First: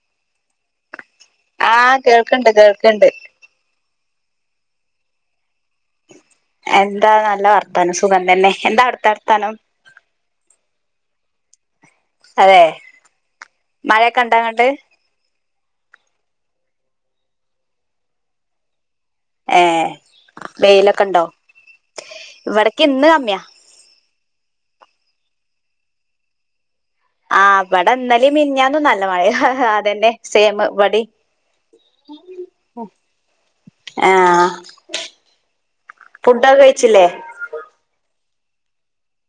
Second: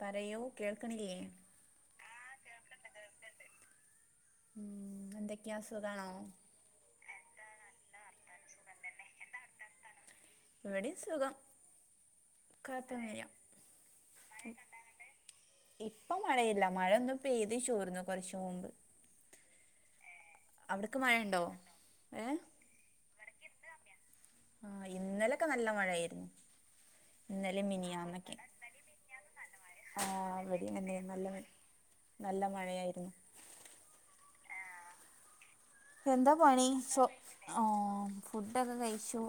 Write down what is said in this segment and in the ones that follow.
തരയൂ കേൾക്കണില്യേ ആഹ് കേൾക്കണ്ട് കേൾക്കണ്ട് ഉം എന്തൊക്കെയാ സുഖാണോ എന്താ നല്ല വർത്താനം സുഖന്തന്നെ എന്താ അവിടുത്തെർത്താനം ഇവിടെം സുഖം അതെ കുഴപ്പമൊന്നുമില്ല മഴയൊക്കെ ഇണ്ടാങ്ങട്ട് ഇപ്പൊ മഴയില്ല മഴ ഒന്ന് പെയ്തി ചോർന്നു കൊറച്ച് മുമ്പ് ഏഹ് അവിടക്ക് വെയിലൊക്കെ ഇണ്ടോ മഴയുണ്ടോ ഇവിടെക്കെ ഇന്ന് കമ്മ്യ ആഹ് ഇന്നലൊക്കെ നല്ല മഴയായിരുന്നു ഇന്നലെ ആഹ് ഇവിടെ ഇന്നലിം മിനിയാന്നൊക്കെ മിനിഞ്ഞാന്നും നല്ല മഴ അതന്നെ ആഹ് സെയിം ഇവിടി തന്നെയ ഇവടിം നല്ല മഴ നല്ല മഴയായിരുന്നു ആഹ് എന്താ ഫുഡൊക്കെ പണി പ്പോ കഴിച്ചില്ലേ ആഹ് ഫുഡൊക്കെ കഴിച്ചു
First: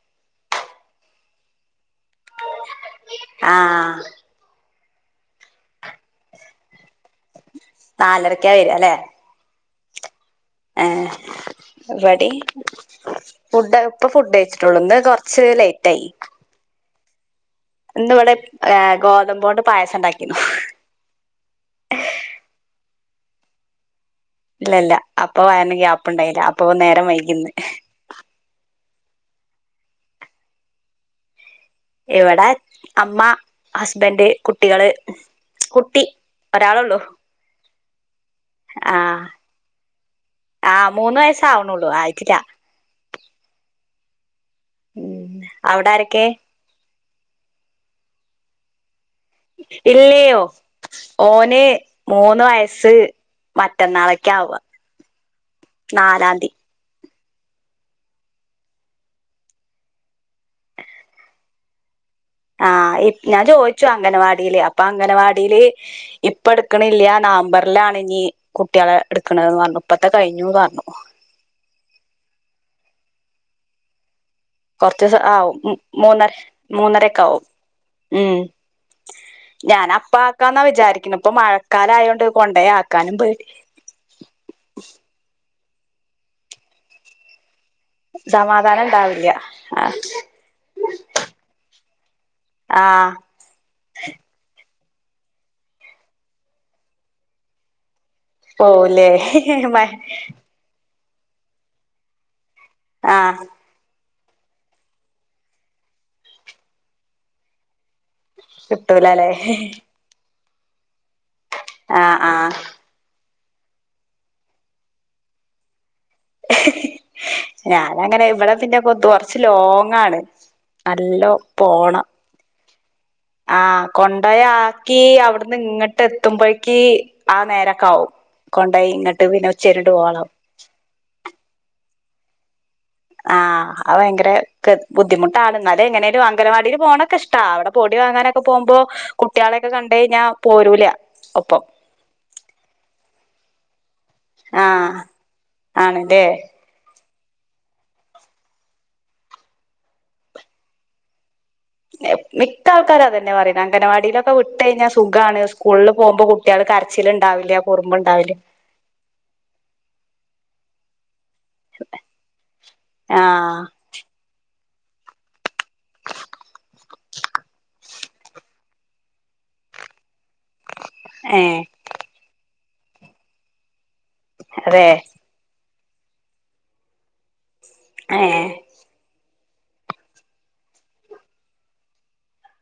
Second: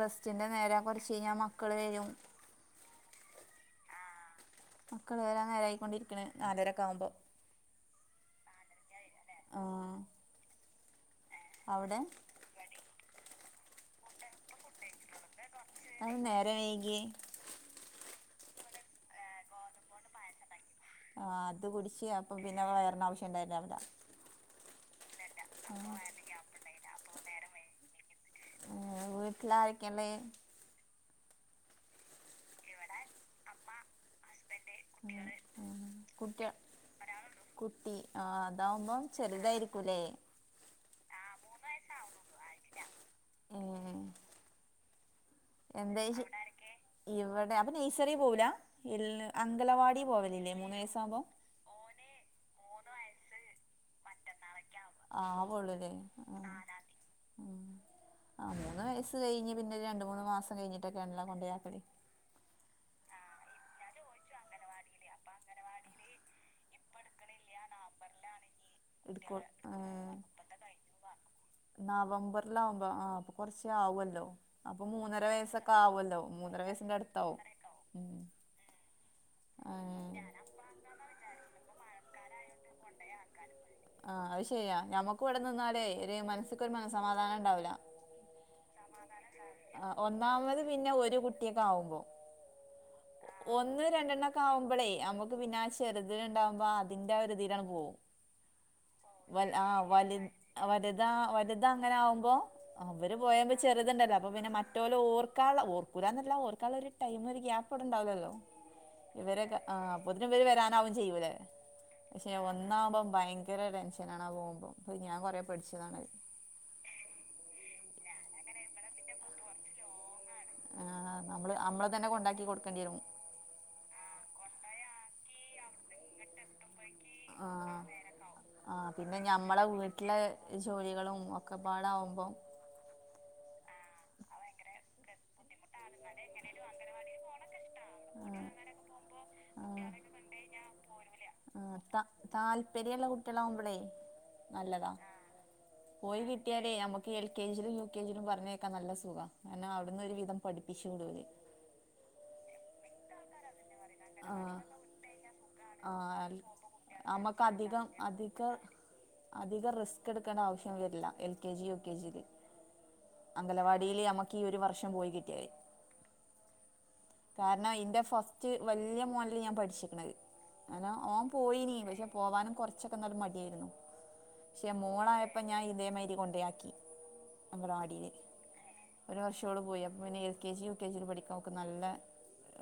റെസ്റ്റിന്റെ നേരാ കൊറച്ച് കഴിഞ്ഞാ മക്കള് വരും [unintelligible] ആഹ് മക്കള് വരാൻ നേരായിക്കൊണ്ടിരിക്കണ് നാലരൊക്കെ ആവുമ്പോ നാലരക്ക വരുവ അല്ലെ ആഹ് ഏഹ് ഇവടി ഫുഡ് ഇപ്പ ഫുഡ് കഴിച്ചിട്ടേള്ളൂ ന്ന് കൊറച്ച് ലേറ്റ് ആയി അത് ന്താ നേരം വൈകിയേ ഇന്ന് ഇവിടെ ഗോതമ്പോണ്ട് പായസം ഇണ്ടാക്കീന്ന് ആഹ് അത് കുടിച്ച് അപ്പൊ പിന്നെ വയറിനാവശ്യണ്ടായില്ല അവ്ട ഇല്ല ഇല്ല അപ്പ വയറിന് ഗ്യാപ്പിണ്ടായില്ല അപ്പൊ നേരം വൈകിന്ന് വീട്ടിലാരൊക്കേണ്ട് ഇവിടെ അമ്മ ഹസ്ബൻഡ് കുട്ടികള് കുട്ടി ഒരാളെള്ളു കുട്ടി ആഹ് താവുമ്പം ചെറുതായിരിക്കൂല്ലേ ആഹ് മൂന്ന് വയസ്സാവണള്ളൂ ആയിട്ടില്ല ഉം ഉം അവിടെ എന്താ ആരൊക്കെ ഇവിടെ അപ്പൊ നെയ്സറി പോവൂല ഇല്ല അങ്കലവാടി ഇല്ലയോ പോവലില്ലേ മൂന്ന് വയസ്സാകുമ്പോ ഓനെ മൂന്ന് വയസ്സ് മറ്റന്നാളൊക്കെ ആവാ ആവൂള്ളുല്ലേ ആഹ് നാലാംന്തി ഉം ആഹ് മൂന്ന് വയസ്സ് കഴിഞ്ഞ് പിന്നെ രണ്ട് മൂന്ന് മാസം കഴിഞ്ഞിട്ടൊക്കെയണെല്ലാം കൊണ്ടു ആക്കല് ആഹ് ഇ ഞാൻ ചോദിച്ചു അംഗനവാടിയില് അപ്പ അംഗനവാടീല് ഇപ്പ എടുക്കണില്യ നവംബറിലാണ് ഇനി കുട്ടികളെ എടുക്കണതന്ന് പറഞ്ഞു ഇപ്പഴ്ത്തെ എടുക്കൂ കഴിഞ്ഞൂന്ന് പറഞ്ഞു നവംബറിലാവുമ്പോ ആഹ് അപ്പ കൊറച്ചാവല്ലോ അപ്പൊ കൊറച്ച് മൂന്നര ആവും വയസ്സൊക്കെ ആവുല്ലോ മൂന്നര വയസിന്റെ അടുത്താവും ഉം ഞാനപ്പ അങ്ങനെ ആക്കാന്നാ വിചാരിക്കുന്നേ ഇപ്പ മഴക്കാലായോണ്ട് കൊണ്ടോയാക്കാരുന്ന് ആഹ് അത് ശരിയാ ഞമ്മക്ക് ഇവിടെ നിന്നാലേ ഒരു മനസ്സിക്കൊരു മനസമാധാനം ഇണ്ടാവൂല സമാധാനം ഉണ്ടാവില്ല ആ ആഹ് ഒന്നാമത് പിന്നെ ഒരു കുട്ടിയൊക്കെ ആവുമ്പോ ആഹ് ഒന്ന രണ്ടെണ്ണൊക്കെ ആവുമ്പോളേ നമുക്ക് പിന്നെ ആ ചെറുതില ഉണ്ടാവുമ്പോ അതിന്റെ ആ ഒരുതിയിലാണ് പോകും. പോവുല്ലേ വ ആ വല വലുതാ വലുത അങ്ങനെ ആകുമ്പോ അവര് ആഹ് പോയ ചെറുതുണ്ടല്ലോ അപ്പൊ പിന്നെ മറ്റോലോഓക്ക ഓർക്കൂലന്നല്ല ഓർക്ക ഒരു ടൈം ഒരു ഗ്യാപ്പ്ടണ്ടാവല്ലല്ലോ. കിട്ടൂലല്ലേ ഇവരൊക്കെ ആഹ് പൊതിന ഇവര് വരാനാവും ചെയ്യൂല്ലേ...... ആഹ് പക്ഷെ ആഹ് ഒന്നാകുമ്പോം ഭയങ്കര ടെൻഷനാണ് ആ പോകുമ്പം ഞാൻ കൊറെ പേടിച്ചതാണ്. [inaudible] ഞാനങ്ങനെ ഇവിടെ പിന്നെക്ക കുറച്ച്ലോങ്ങാണ് നല്ലോ പോണം. പണിയാകും [inaudible] ആഹ് കൊണ്ടപോയാ ആക്കി അവിടുന്ന് ഇങ്ങോട്ട് എത്തുമ്പോഴക്ക്. ആ നേരൊക്കെ ആ ആവുംകൊണ്ടയി ഇങ്ങോട്ട് പിന്നെ ഞമ്മളെ ഉച്ചരിട്ട് പോക വീട്ടിലെ ജോലികളും ഒക്കെ പാടകുമ്പോ. ആഹ അ ഭയങ്കര. ബുദ്ധിമുട്ടാണ്ണ എന്നാല എങ്ങനെ ഒരു അങ്കനവാടിയിൽ പോകണൊക്കെ ഇഷ്ട അവിടെ പൊടിവാങ്ങാനൊക്കെ പോകുമ്പോ. കുട്ടികളെക്കെ കണ്ട കഴിഞ്ഞാ പോരൂല ഒപ്പം. താല്പര്യമുള്ള കുട്ടികളാവുമ്പോളേ നല്ലതാ ആഹ് പോയി ആണല്ലേ കിട്ടിയാ. അല്ലെ നമുക്ക് എൽ കെ ജിയിലും യു കെ ജിലും പറഞ്ഞേക്കാം നല്ല സുഖം കാരണം അവിടുന്ന് ഒരുവിധം പഠിപ്പിച് വിടുവര് മിക്ക ആൾക്കാരാതന്നെ പറയുന്ന അങ്കനവാടിയിലൊക്കെ വിട്ട ആഹ് കഴിഞ്ഞാൽ സുഖണ് സ്കൂളിൽ പോകുമ്പോ. ആഹ് കുട്ടികൾ കരച്ചില നമുക്ക് ഉണ്ടാവില്ല അധികം കുറുമ്പ് ഉണ്ടാവി അധിക അധികം റിസ്ക് എടുക്കേണ്ട ആവശ്യം വരില്ല L K G U K G ആഹ് അംഗവാടി. ഇലെ നമുക്ക് ഈ ഒരു വർഷം പോയി കിട്ടിയ കാരണം ഇന്റെ ഫസ്റ്റ് വലിയ മോനില് ഞാൻ പഠിച്ചിക്കണത് അനാ ഓൻ ഏഹ് പോയിനീ പക്ഷെ പോവാനും കൊറച്ചൊക്കെ നല്ല മടിയായിരുന്നു പക്ഷെ അതെ മോളാ അപ്പം ഞാൻ ഇതേമാതിരി കൊണ്ടയാക്കിഅംഗൻവാടി യിൽ ഏഹ് ഒരു വർഷോള് പോയ പിന്നെ L K G U K ജിയി പഠിക്കൻ അവൾക്കു നല്ല.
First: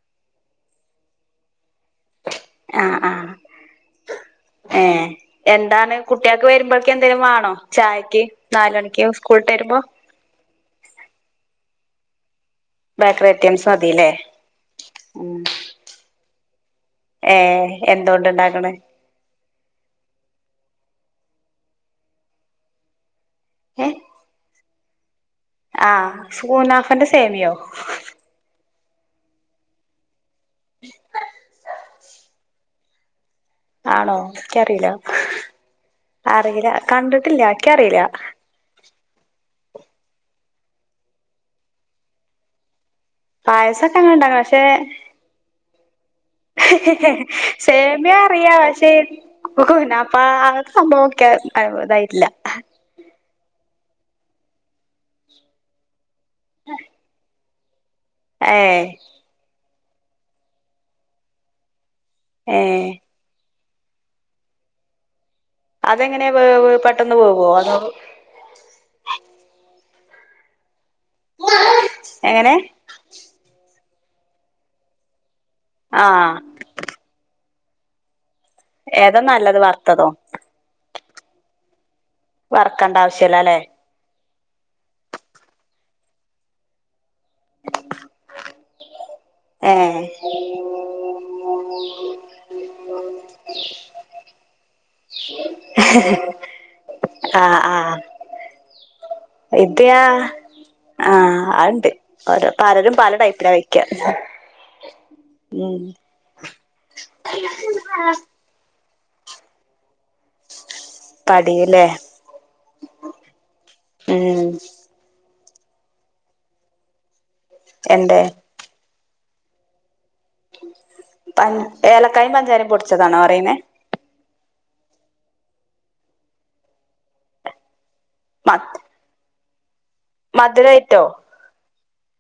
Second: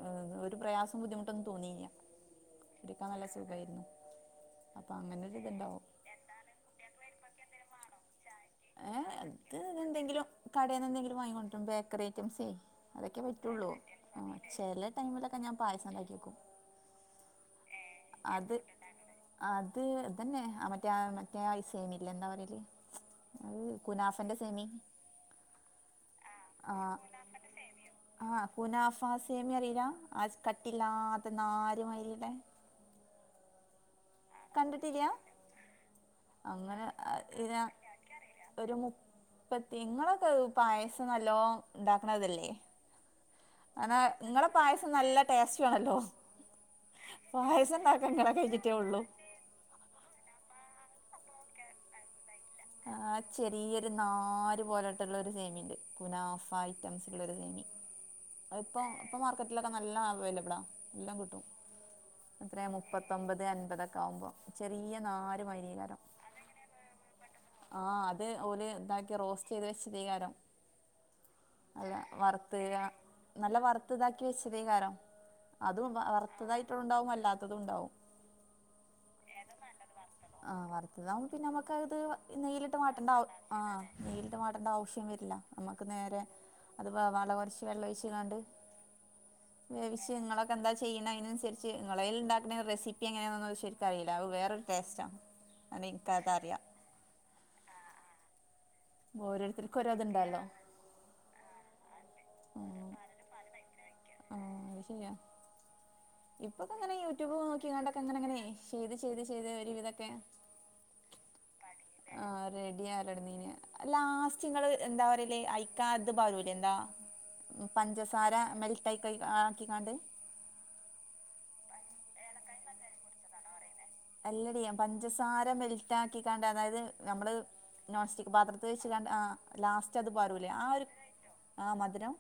ഏ ഒരു പ്രയാസം ബുദ്ധിമുട്ടൊന്നും തോന്നിയില്ല...... ആഹ് ഒരിക്കാൻ നല്ല ആഹ് സുഖമായിരുന്നു അപ്പൊ ഏഹ് അങ്ങനെരു ഇത്ണ്ടാവും... എന്താണ് കുട്ടികൾക്ക് വരുമ്പോഴക്ക എന്തെങ്കിലും വേണോ ചായക്ക് നാല് മണിക്ക് സ്കൂളിട്ട് വരുമ്പോ.... കടയിൽന്ന് എന്തെങ്കിലും വാങ്ങിട്ടും ബേക്കറി ഐറ്റംസെ അതൊക്കെ ബേക്കറി ഐറ്റംസ് പറ്റുള്ളൂ മതില്ലേ ആ ചെല ടൈമിലൊക്കെ ഉം ഞാൻ പായസം ഉണ്ടാക്കി വക്കും. ഏ എന്തുകൊണ്ട് ഉണ്ടാക്കണ അത് ഇതന്നെ മറ്റേ മറ്റേ സേമില്ല എന്താ പറല് അത് കുനാഫന്റെ സെമി ആ സൂനാഫന്റെ സേമിയോ ആഹ കുനഫാ സേമിയ അറിയില്ല കാട്ടിയില്ലാത്ത നാരുമായിരട്ടെ ആണോ എനിക്കറിയില്ല കണ്ടിട്ടില്ല അറിയില്ല അങ്ങനെ കണ്ടിട്ടില്ല ഇന എനിക്ക അറിയില്ല ഒരു മുപ്പത്തിങ്ങളൊക്കെ പായസം നല്ലോ ഉണ്ടാക്കണതല്ലേ ആ പായസൊക്കെ അങ്ങനെ ഇണ്ടാക്കണം നിങ്ങളെ പക്ഷെ പായസം നല്ല ടേസ്റ്റ് ആണല്ല സേമിയ അറിയ കഴിഞ്ഞിട്ടേ പക്ഷേ ഒള്ളൂ കുനാഫ അങ്ങനത്തെ സംഭവം ഒക്കെ ഇതായിട്ടില്ല ആ ചെറിയൊരു നാര് പോലായിട്ടുള്ള ഒരു സേമിയുണ്ട് കുനാഫ ഐറ്റംസ് ഉള്ളരു സേമി അതിപ്പോ ഏ ഇപ്പ ന്റെ വീട്ടിലൊക്കെ നല്ല അവൈലബിള ആ എല്ലാം കിട്ടും ഏ എത്ര മുപ്പ പത്തൊമ്പത് അൻപതൊക്കെ ആകുമ്പോ ചെറിയ നാര് മാതിരി കാരം അതെങ്ങനെ പെട്ടെന്ന്വേവോ അതോ ആ അത് ഓല ഇതാക്കി റോസ്റ്റ് ചെയ്ത് വെച്ച അല്ല എങ്ങനെ വറുത്ത നല്ല വറുത്ത ഇതാക്കി വെച്ചത്കാരോ അതും ആഹ് വറുത്തതായിട്ട ഉണ്ടാവും അല്ലാത്തതും ഉണ്ടാവും. ഏതാ നല്ലത് വറുത്തതോ ആ വറുത്തതാവുമ്പോ പിന്നെ അമ്മക്ക് ത് നെയ്യിലിട്ട് വറക്കണ്ട വാട്ടണ്ടവു ആവശ്യല്ല ആ അല്ലെ നെയ്യില്ട്ട് വാട്ടണ്ട ആവശ്യം വെരില്ല നമ്മക്ക് നേരെ അത് വ വള കൊറച്ച് വെള്ളൊഴിച്ക്കാണ്ട് ഏ വെവിച്ച് നിങ്ങളൊക്കെന്താ ചെയ്യണ് അയ്നനുസരിച്ച് നിങ്ങളേൽ ഇ ണ്ടാക്കണ റെസിപ്പി എങ്ങനെന്ന ഓയ്ച് കറിയില അഹ് വേറൊരു ടേസ്റ്റആണ് അ ഇൻക്കതഅതറിയാ ആ ആ ഓരോരുത്തർക്കും ഓരോ ഇത്ഹാ ഇതുണ്ടല്ലോ ആ ആണ്ട് ഓരോ ആ പലരും പല ടൈപ്പിലാ വെക്ക. ആ [unintelligible] മ് ഇപ്പൊക്കെ ഇങ്ങനെ യൂട്യൂബ് നോക്കിക്കാണ്ടൊക്കെ ഇങ്ങനെ ങ്ങ നെയെ ചെയ്ത് ചെയ്ത് ചെയ്ത് ഒര് വിദൊക്കെ പടീല്ലേ ആ റെഡി ആവലൊട്ന്നീനിം ഉം ലാസ്റ്റ്ങ്ങള് എന്താ പറയല് അയ്ക്കാത് പാരൂലേ എന്താ എന്തേ പഞ്ചസാര മേൽ തൈ കൈ ആക്കിക്കാണ്ട്. പം ഏലക്കായും പഞ്ചാരിം പൊടിച്ചതാണോ പറയുന്നേ? അല്ലടി പഞ്ചസാര മെൽറ്റ ആക്കിക്കാണ്ട് അതായത് ഞമ്മള് നോൺസ്റ്റിക് മ പാത്രത് വെച്ച് കാണ്ട് ആ ലാസ്റ്റ് അത് പാരൂലെ ആ ഒരു മധുരായിട്ടോ ആ മധുരം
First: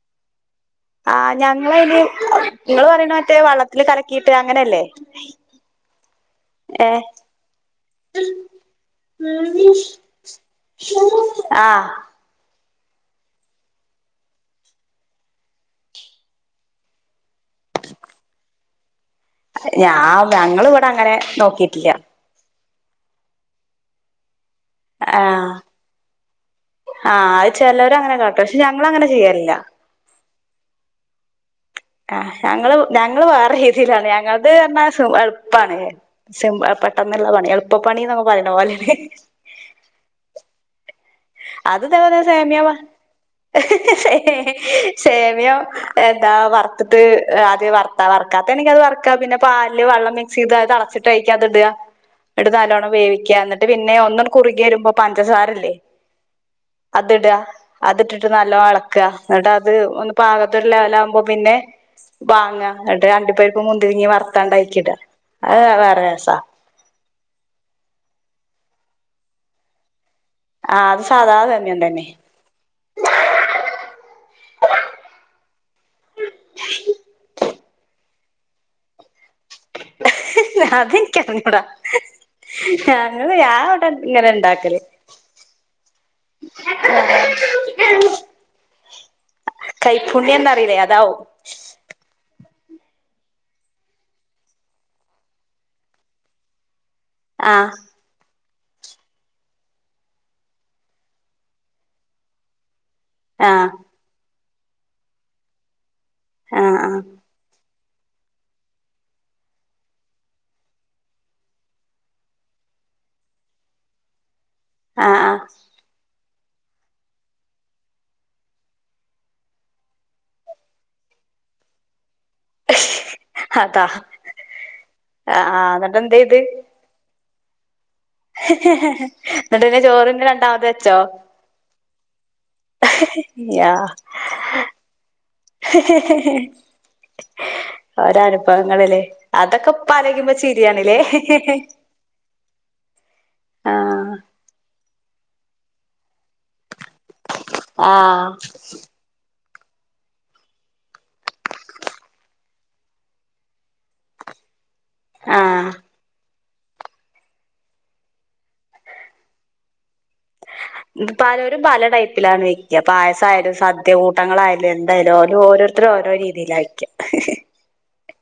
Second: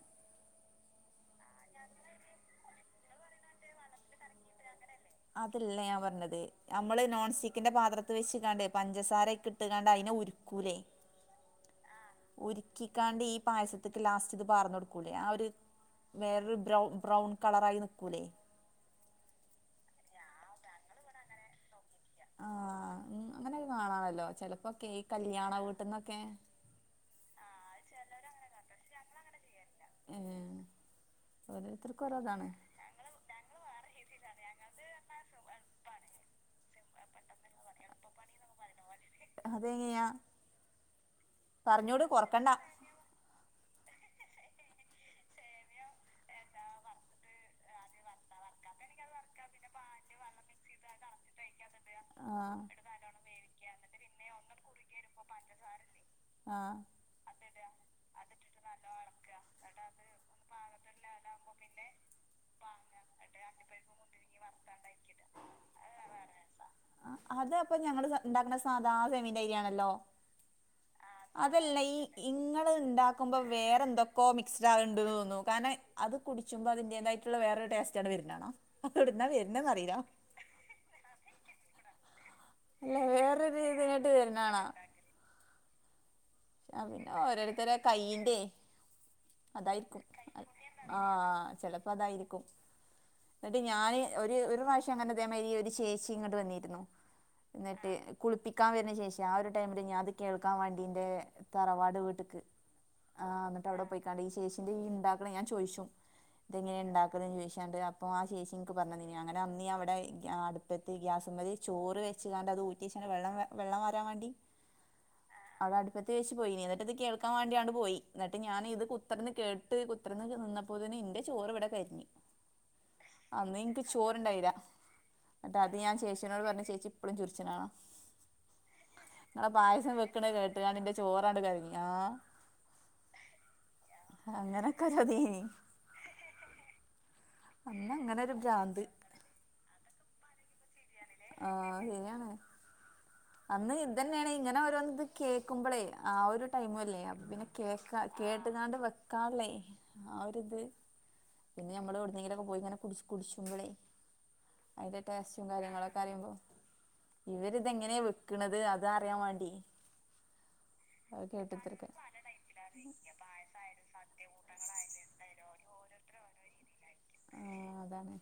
ആ ഞങ്ങള് അയ്‌ന് നിങ്ങള് പറയ്ണെ മറ്റേ വള്ളത്തില് കലക്കീട്ട് അങ്ങനെയല്ലേ? അതല്ല ഞാൻ പറഞ്ഞത് നമ്മള് ഏഹ് നോൺ സ്റ്റിക്കിന്റെ പാത്രത്ത് വെച്ച്ക്കാണ്ട് പഞ്ചസാരക്കരയ്ക്ക് ഇട്ട്ക്കാണ്ട് അയിനെ ഉരുക്കൂലേ? ആ ഉര്ക്കിക്കാണ്ട് ഈ പായസത്ക്ക് ലാസ്റ്റ് ഇത് പാർന്ന കൊടുക്കൂലേ ആ ഒര് വേറൊരു ബ്രവ് ബ്രൗൺ കളറായി നിൽക്കൂലേ? ഞാ ഞങ്ങളിഇവടെ അങ്ങനെ നോക്കിട്ടില്ല. ആങ്ങ് അങ്ങനെ കാണാല്ലോ ചെലപ്പോക്കെ ഈ കല്യാണ വീട്ടിലൊക്കെ ആ ആ ചെലൊര് അങ്ങനെ കാട്ടും പക്ഷെ ഞങ്ങങ്ങനെ ചെയ്യാലില്ല. ഏ ആഹ ഞങ്ങള് ഞങ്ങള് വേറെ രീതിയിലാണ് ഞങ്ങള്ത് പറഞ്ഞാ സു എൾപ്പാണ്. സിം അ പെട്ടന്നുള്ള പണി എൾപ്പ പണിന്നൊക്കെ പറിണ പോലെ. അതെങ്ങെയാ? അത് പർഞ്ഞുട് ഇതേപോലെ കൊറക്കണ്ട. [inaudible] ഹേ ഹ- സേമിയം എതാ വർത്ട്ട് അദ്യേ വർത്താ വർക്കാതെണെങ്കി അത് വർക്ക പിന്നെ പാൽല് വള്ളം സീതായത്തളചിട്ട് അയ്യ്ക്കത് ഇട്യ. ന്നട്ട് ആഹ് നല്ലോണ്ണം വേവിക്ക്യാ ന്നട്ട് പിന്നെ ഒന്നണ് കുറുര്യരുമ്പോ പഞ്ചസാര ല്ലേ? ആഹ്. അത്ട്യാ. അത്ട്ട്ട്ട് നല്ലോ എളക്കാ ന്നട്ട്ത് ഒന്ന് പാകതൊരു ലെവലാകുമ്പോ പിന്നെ. വാങ്ങ ന്നട്ട് അണ്ടി പരിപ്പും മുന്തിരിങ്ങി വർത്താണ്ട് അയികിട അവ് വേറെരെസാ. ആ അത് അപ്പൊ ഞങ്ങള് ഞ ഇണ്ടാക്ണ സാധാ സെമിന്റയിരി ആണല്ലോ? ആ അത് ആഹ് സാധാ അതല്ല സേമിയം ഈ തന്നെ ഇങ്ങൾ ഇണ്ടാക്കുമ്പൊ വേറെ ന്തൊക്കോ മിക്സ്ഡ് ആക്ണ്ട് തോന്നുന്നു. കാരണയ് അത് കുടിച്ചുമ്പോ അതിന്റേതായിട്ടുള്ള വേറെരു ട്ടെസ്റ്റ് ആണ്ട് വര് നാണ ഒട്ന്ന വെര്നെന്നറീല. അതിൻക്കറിഞ്ഞൂടാ. അല്ല ഞങ്ങൾ ഞാ വേറൊരു വടെ ഇതിനായിട്ട് ഇങ്ങനെ വരുന്നാണാ ണ്ടാക്കല്. അവ് പിന്നെ ഓരോരുത്തരെ കയ്യിന്റെ. അതായ്ര്ക്കും കൈപ്പുണ്യംന്നറിയില്ലേ ആ അതാവും ചെലപ്പോ അതായിരിക്കും. ന്നട്ട് ഞാന് ഒര് ഒരു റാവശ്യം അങ്ങന ഇതേ മായ്രി ഒരു ചേച്ചി ഇങ്ങട്ട് വന്നിര്ന്നു. ആഹ് ന്നട്ട് കുൾപ്പിക്കാ വെര്ണ ചേച്ചി ആ ഒരു ടൈമില് ഞാൻ ത് കേൾക്കാൻ വണ്ടീന്റെ. തറവാട് വീട്ട്ക്ക് ആ ആഹ് ന്നട്ടവിടെ പോയി. തളി ഈ ചേച്ചിന്റെ ഈ ണ്ടാക്കണ ഞാചോയ്ച്ചും ഇതെങ്ങനെ ആഹ് ആഹ് ണ്ടാക്ക്ണെ ചോദിച്ചാണ്ട് അപ്പോ ആ ചേച്ചി ഇൻക്ക് പറഞ്ഞന്നിനി അങ്ങനെ അന്ന് ഞാവടെ ഇ ആ അട്പ്പത്ത് ഗ്യാസ്മൽ ചോറ് വെച്ച്കാണ്ടത് ഊ റ്റിച്ണ് വെള്ളം വെ വെള്ളം വരാൻ വേണ്ടി ആഹ് ആഹ് അതടു തച്ച് പോയിനി ന്നട്ടത് കേൾക്കാ വേണ്ടിയാണ്ട് പോയി. ന്നട്ട് ഞാൻ ഇത് കുത്തർന്ന് കേട്ട് കുത്തർന്ന് നിന്ന പ്പൊതിന് ഇന്റെ ചോറ് വടെ കരിഞ്. അന്ന് ഇൻക്ക് അതാ ചോറ്ണ്ടായില. ന്നട്ട ആഹ് ത് ഞാ എന്നിട്ട് എന്ത് ചെയ്ത് ചേച്ചിനോട് പറഞ് ചേച്ചി- പ്പളും ചിർച്ചിണാണ. ന്നട്ട് പിന്നെ ചോറ് ന്നെ രണ്ടാമത് വെ ത് ന്റെ ചോറാണ്ട് കര്ഞ് ആഹ്. ഹ ഞാ ഒരതീനി ഹഹ. അന്ന് അങ്ങനെ ഓരൊ ഒരു ഭ്രാന്ത് അനുഭവങ്ങളല്ലേ അതൊക്കെ പ്പലോയിക്കുമ്പോ ചിരിയാണ് ല്ലേ.. ശര്യാണ്. അന്ന് ആഹ് ദെന്നെണ് ഇങ്ങനോരോന്ന് ത് കേൾക്കുമ്പളെ ആ ഒരു ടൈമുവല്ലേ അപ്പൊ പിന്നെ. കേക്കാ ആഹ് കേട്ട്ക്കാണ്ട് വെക്കാള്ളേ ആ ഒര്ത്. പിന്നെ ഞമ്മള് എവ ഒട്ന്നെങ്കിലോക്കെ പോയിങ്ങനെ കുച്ച് കുടിച്ചു്മ്പളെ. അയ്ന്റെ ടേസ്റ്റും ആഹ് കാര്യങ്ങളൊക്കെ അറിമ്പോ ഇവര്തെങ്ങനെ വെ ക്ക്ണത് അതറ്യാ വാണ്ടി. ഇ പലരും പല ടൈപ്പിലാന്നെ. യ പായസായാലും സദ്യ കൂട്ടങ്ങളായാലു എന്തായാലു ഓര ഓരോരുത്തരും ഓരോ രീതിയിലാ വെക്ക. ഏഹ് അതാണ്.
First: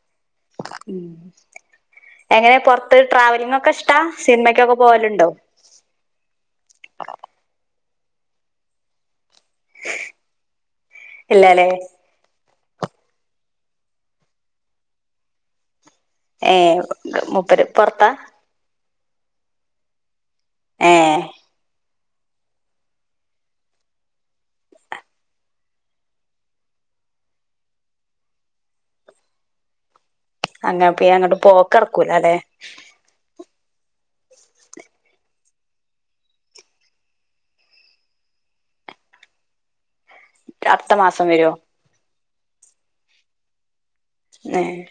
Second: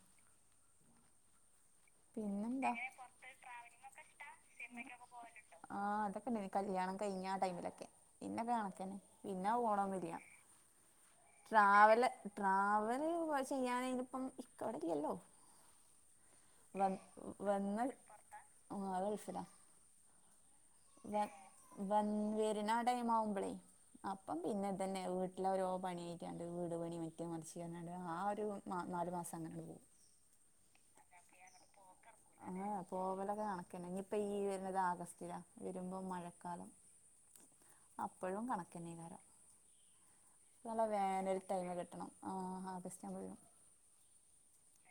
ഉം എങ്ങനെ പിന്നെന്താ പൊർത്ത് ട്രാവലി ങ്ങൊക്കെഷ്ടാ സിൻമക്കൊക്കെ പോവലുണ്ടോ? ആഹ് അതൊക്കെണ്ടേനി കല്യാണം കയ്ഞ്ഞ ആ ടൈമിലൊക്കെ, പിന്നെക്കെ കണക്കന്നെ. പിന്നാ ഓണന്നുല്ല്യ ഇല്ലല്ലേ ട്രാവല ട്രാവൽ [unintelligible] ചെയ്യാ നൈന്പ്പം ഇക്ക വടെല്ലല്ലോ. ഏഹ് വ മൂപ്പര് വന്ന് പൊറത്താ ആ ആൾ ഗൾഫ് ല വെ ഏഹ് വന് വര്ണാ ടൈ മാവുമ്പളെ. അപ്പം പിന്നെതന്നെ വീട്ട് ലോരോ പണ്യായ്കാണ്ട് വീട് പണി മറ്റേ മർച്ച് ന്നർഞാണ്ട് ആ ഒരു- ആ നാല് മാസം അങ്ങനെണ്ട് പോവും അങ്ങന പി എങ്ങോട്ട് പോക്ക് ടക്കൂല ലെ അങ്ങനെ പോവലൊക്കെ കണക്കന്നെ, ഇഞ്ഞിപ്പൊ ഈ വരുന്നത് ആഗസ്റ്റിലാ. വരുമ്പോ മഴക്കാലം അപ്പോഴും കണക്കന്നെകാരം നല്ല അടുത്ത മാസം വേനൽ വരോ ടൈമിൽ കിട്ടണം. ആ ആഗസ്റ്റ്‌ ആവുമ്പോ വരും ഏഹ്,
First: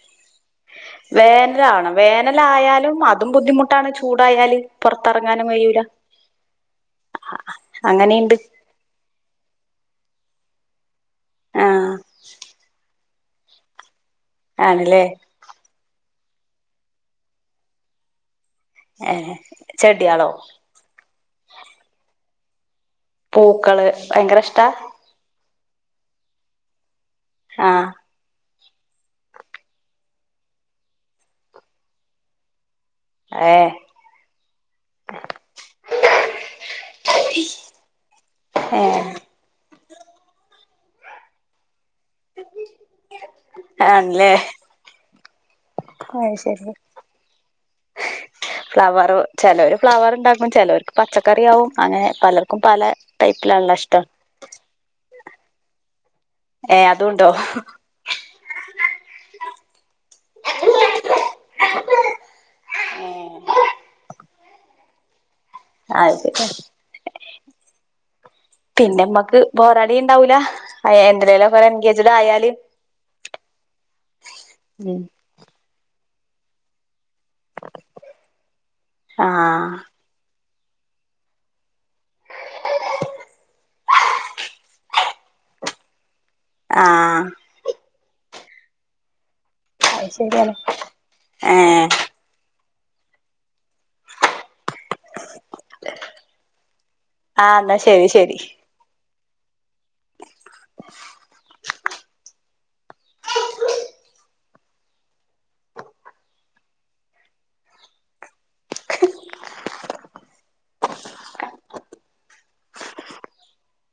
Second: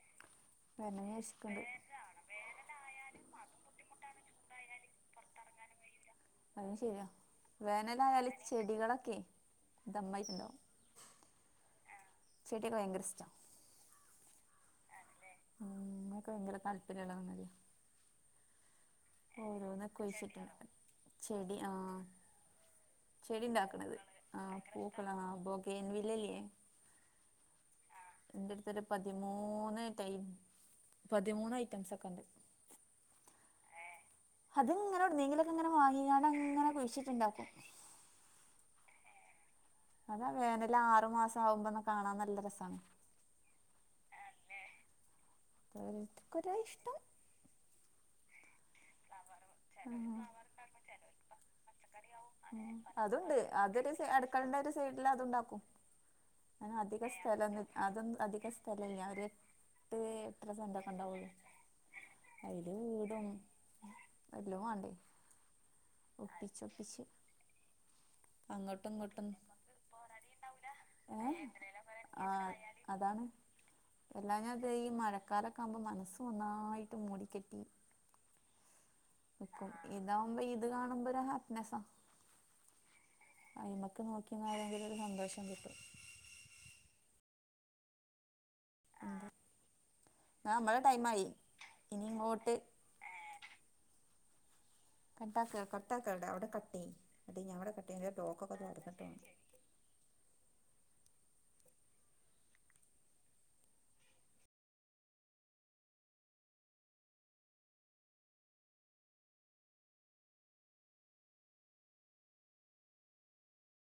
വരണം വിചാരിച്ചിക്ക്ണ്ട് വേനലാവണം വേനലായാലും അതും ബുദ്ധിമുട്ടാണ് ചൂടായാല്, പൊറത്തിറങ്ങാനും കഴിയൂല അതും ശരിയാ, വേനലായാല് അങ്ങനെയുണ്ട് ചെടികളൊക്കെ ദമ്മായിട്ടുണ്ടാവും ആഹ് ചെടിയൊക്കെ ഭയങ്കര ഇഷ്ട ആണ് ലെ ഉം നൊക്കെ ഭയങ്കര താല്പര്യമുള്ള ഏ ഓരോന്നൊക്കെ ചെടികളോ കുഴിച്ചിട്ടു ചെടി ആഹ് ചെടി പൂക്കള് ഇണ്ടാക്കണത്. ഭയങ്കര ആഹ് ഇഷ്ടാ പൂക്കള ആ ബോഗൈൻ വില്ലല്ലേ ആഹ് ഇന്റെ അടുത്തോരു പതിമൂന്ന് ടൈ പതിമൂന്ന് ഐറ്റംസ് ഒക്കെ ഇണ്ട് ഏഹ് അത് ഇങ്ങനെ എവുട്ന്നെങ്കിലൊക്കെ ഇങ്ങനെ വാങ്ങിയാണ്ട് ങ്ങനെ കുഴിച്ചിട്ടുണ്ടാക്കും ഏഹ് അതാ വേനല് ആറു മാസം ആവുമ്പോ കാണാൻ നല്ല രസാണ് ആണ്ല്ലേ ഒരോർത്തർക്ക് ഓരോ ശരി ഇഷ്ടം ഫ്ലവർ ചെലോര് ഫ്ലവറ്ണ്ടാകും ചെലോർക്ക് പച്ചക്ക അതുണ്ട്. ടൈപ്പിലാണല്ലോ അതൊരു ഇഷ്ടം അടുക്കളന്റെ ഒരു സൈഡില് അതുണ്ടാക്കും. അ ഏ അധിക അതുണ്ടോ സ്ഥലൊന്ന് അതൊന്ന അധിക സ്ഥല ഇല്ല അവര് എട്ട് എട്ടര സെന്റൊക്കെ ഉണ്ടാവുള്ളൂ അയില് വീടും എല്ല വ്വാണ്ടേ അത് ശരി ഒപ്പിച്ച ഒപ്പിച്ച്. പിന്നെമ്മക്ക് ബോറടിണ്ടാവുല്ല ഏ എന്ത്ലേലക്കെ എൻഗേജഡ് ആ ആയാല് അതാണ് എല്ലാ ഞ അത് ഈ ഉം മഴക്കാലൊക്കെ ആവുമ്പോ മനസ്സ് ഒന്നായിട്ട് മൂടിക്കെട്ടി ക്കും ആഹ് ഇതാവുമ്പോ ഇത് കാണുമ്പോ ഒരു ഹാപ്പിനെസാ അയ്മക്ക് നോക്കിന്നരെങ്കിലൊരു സന്തോഷം കിട്ടും ആഹ് ആഹ് അത് ശരിയാണ് നമ്മള ടൈമായി ഏ ഇനിങ്ങോട്ട് കട്ടാക്ക കട്ടാക്കണ്ടാ അവിടെ കട്ടി യ്യ് ആഹ് അവിടെ എന്നാ ശരി ശരി കട്ടിടോക്കെിട്ട [inaudible]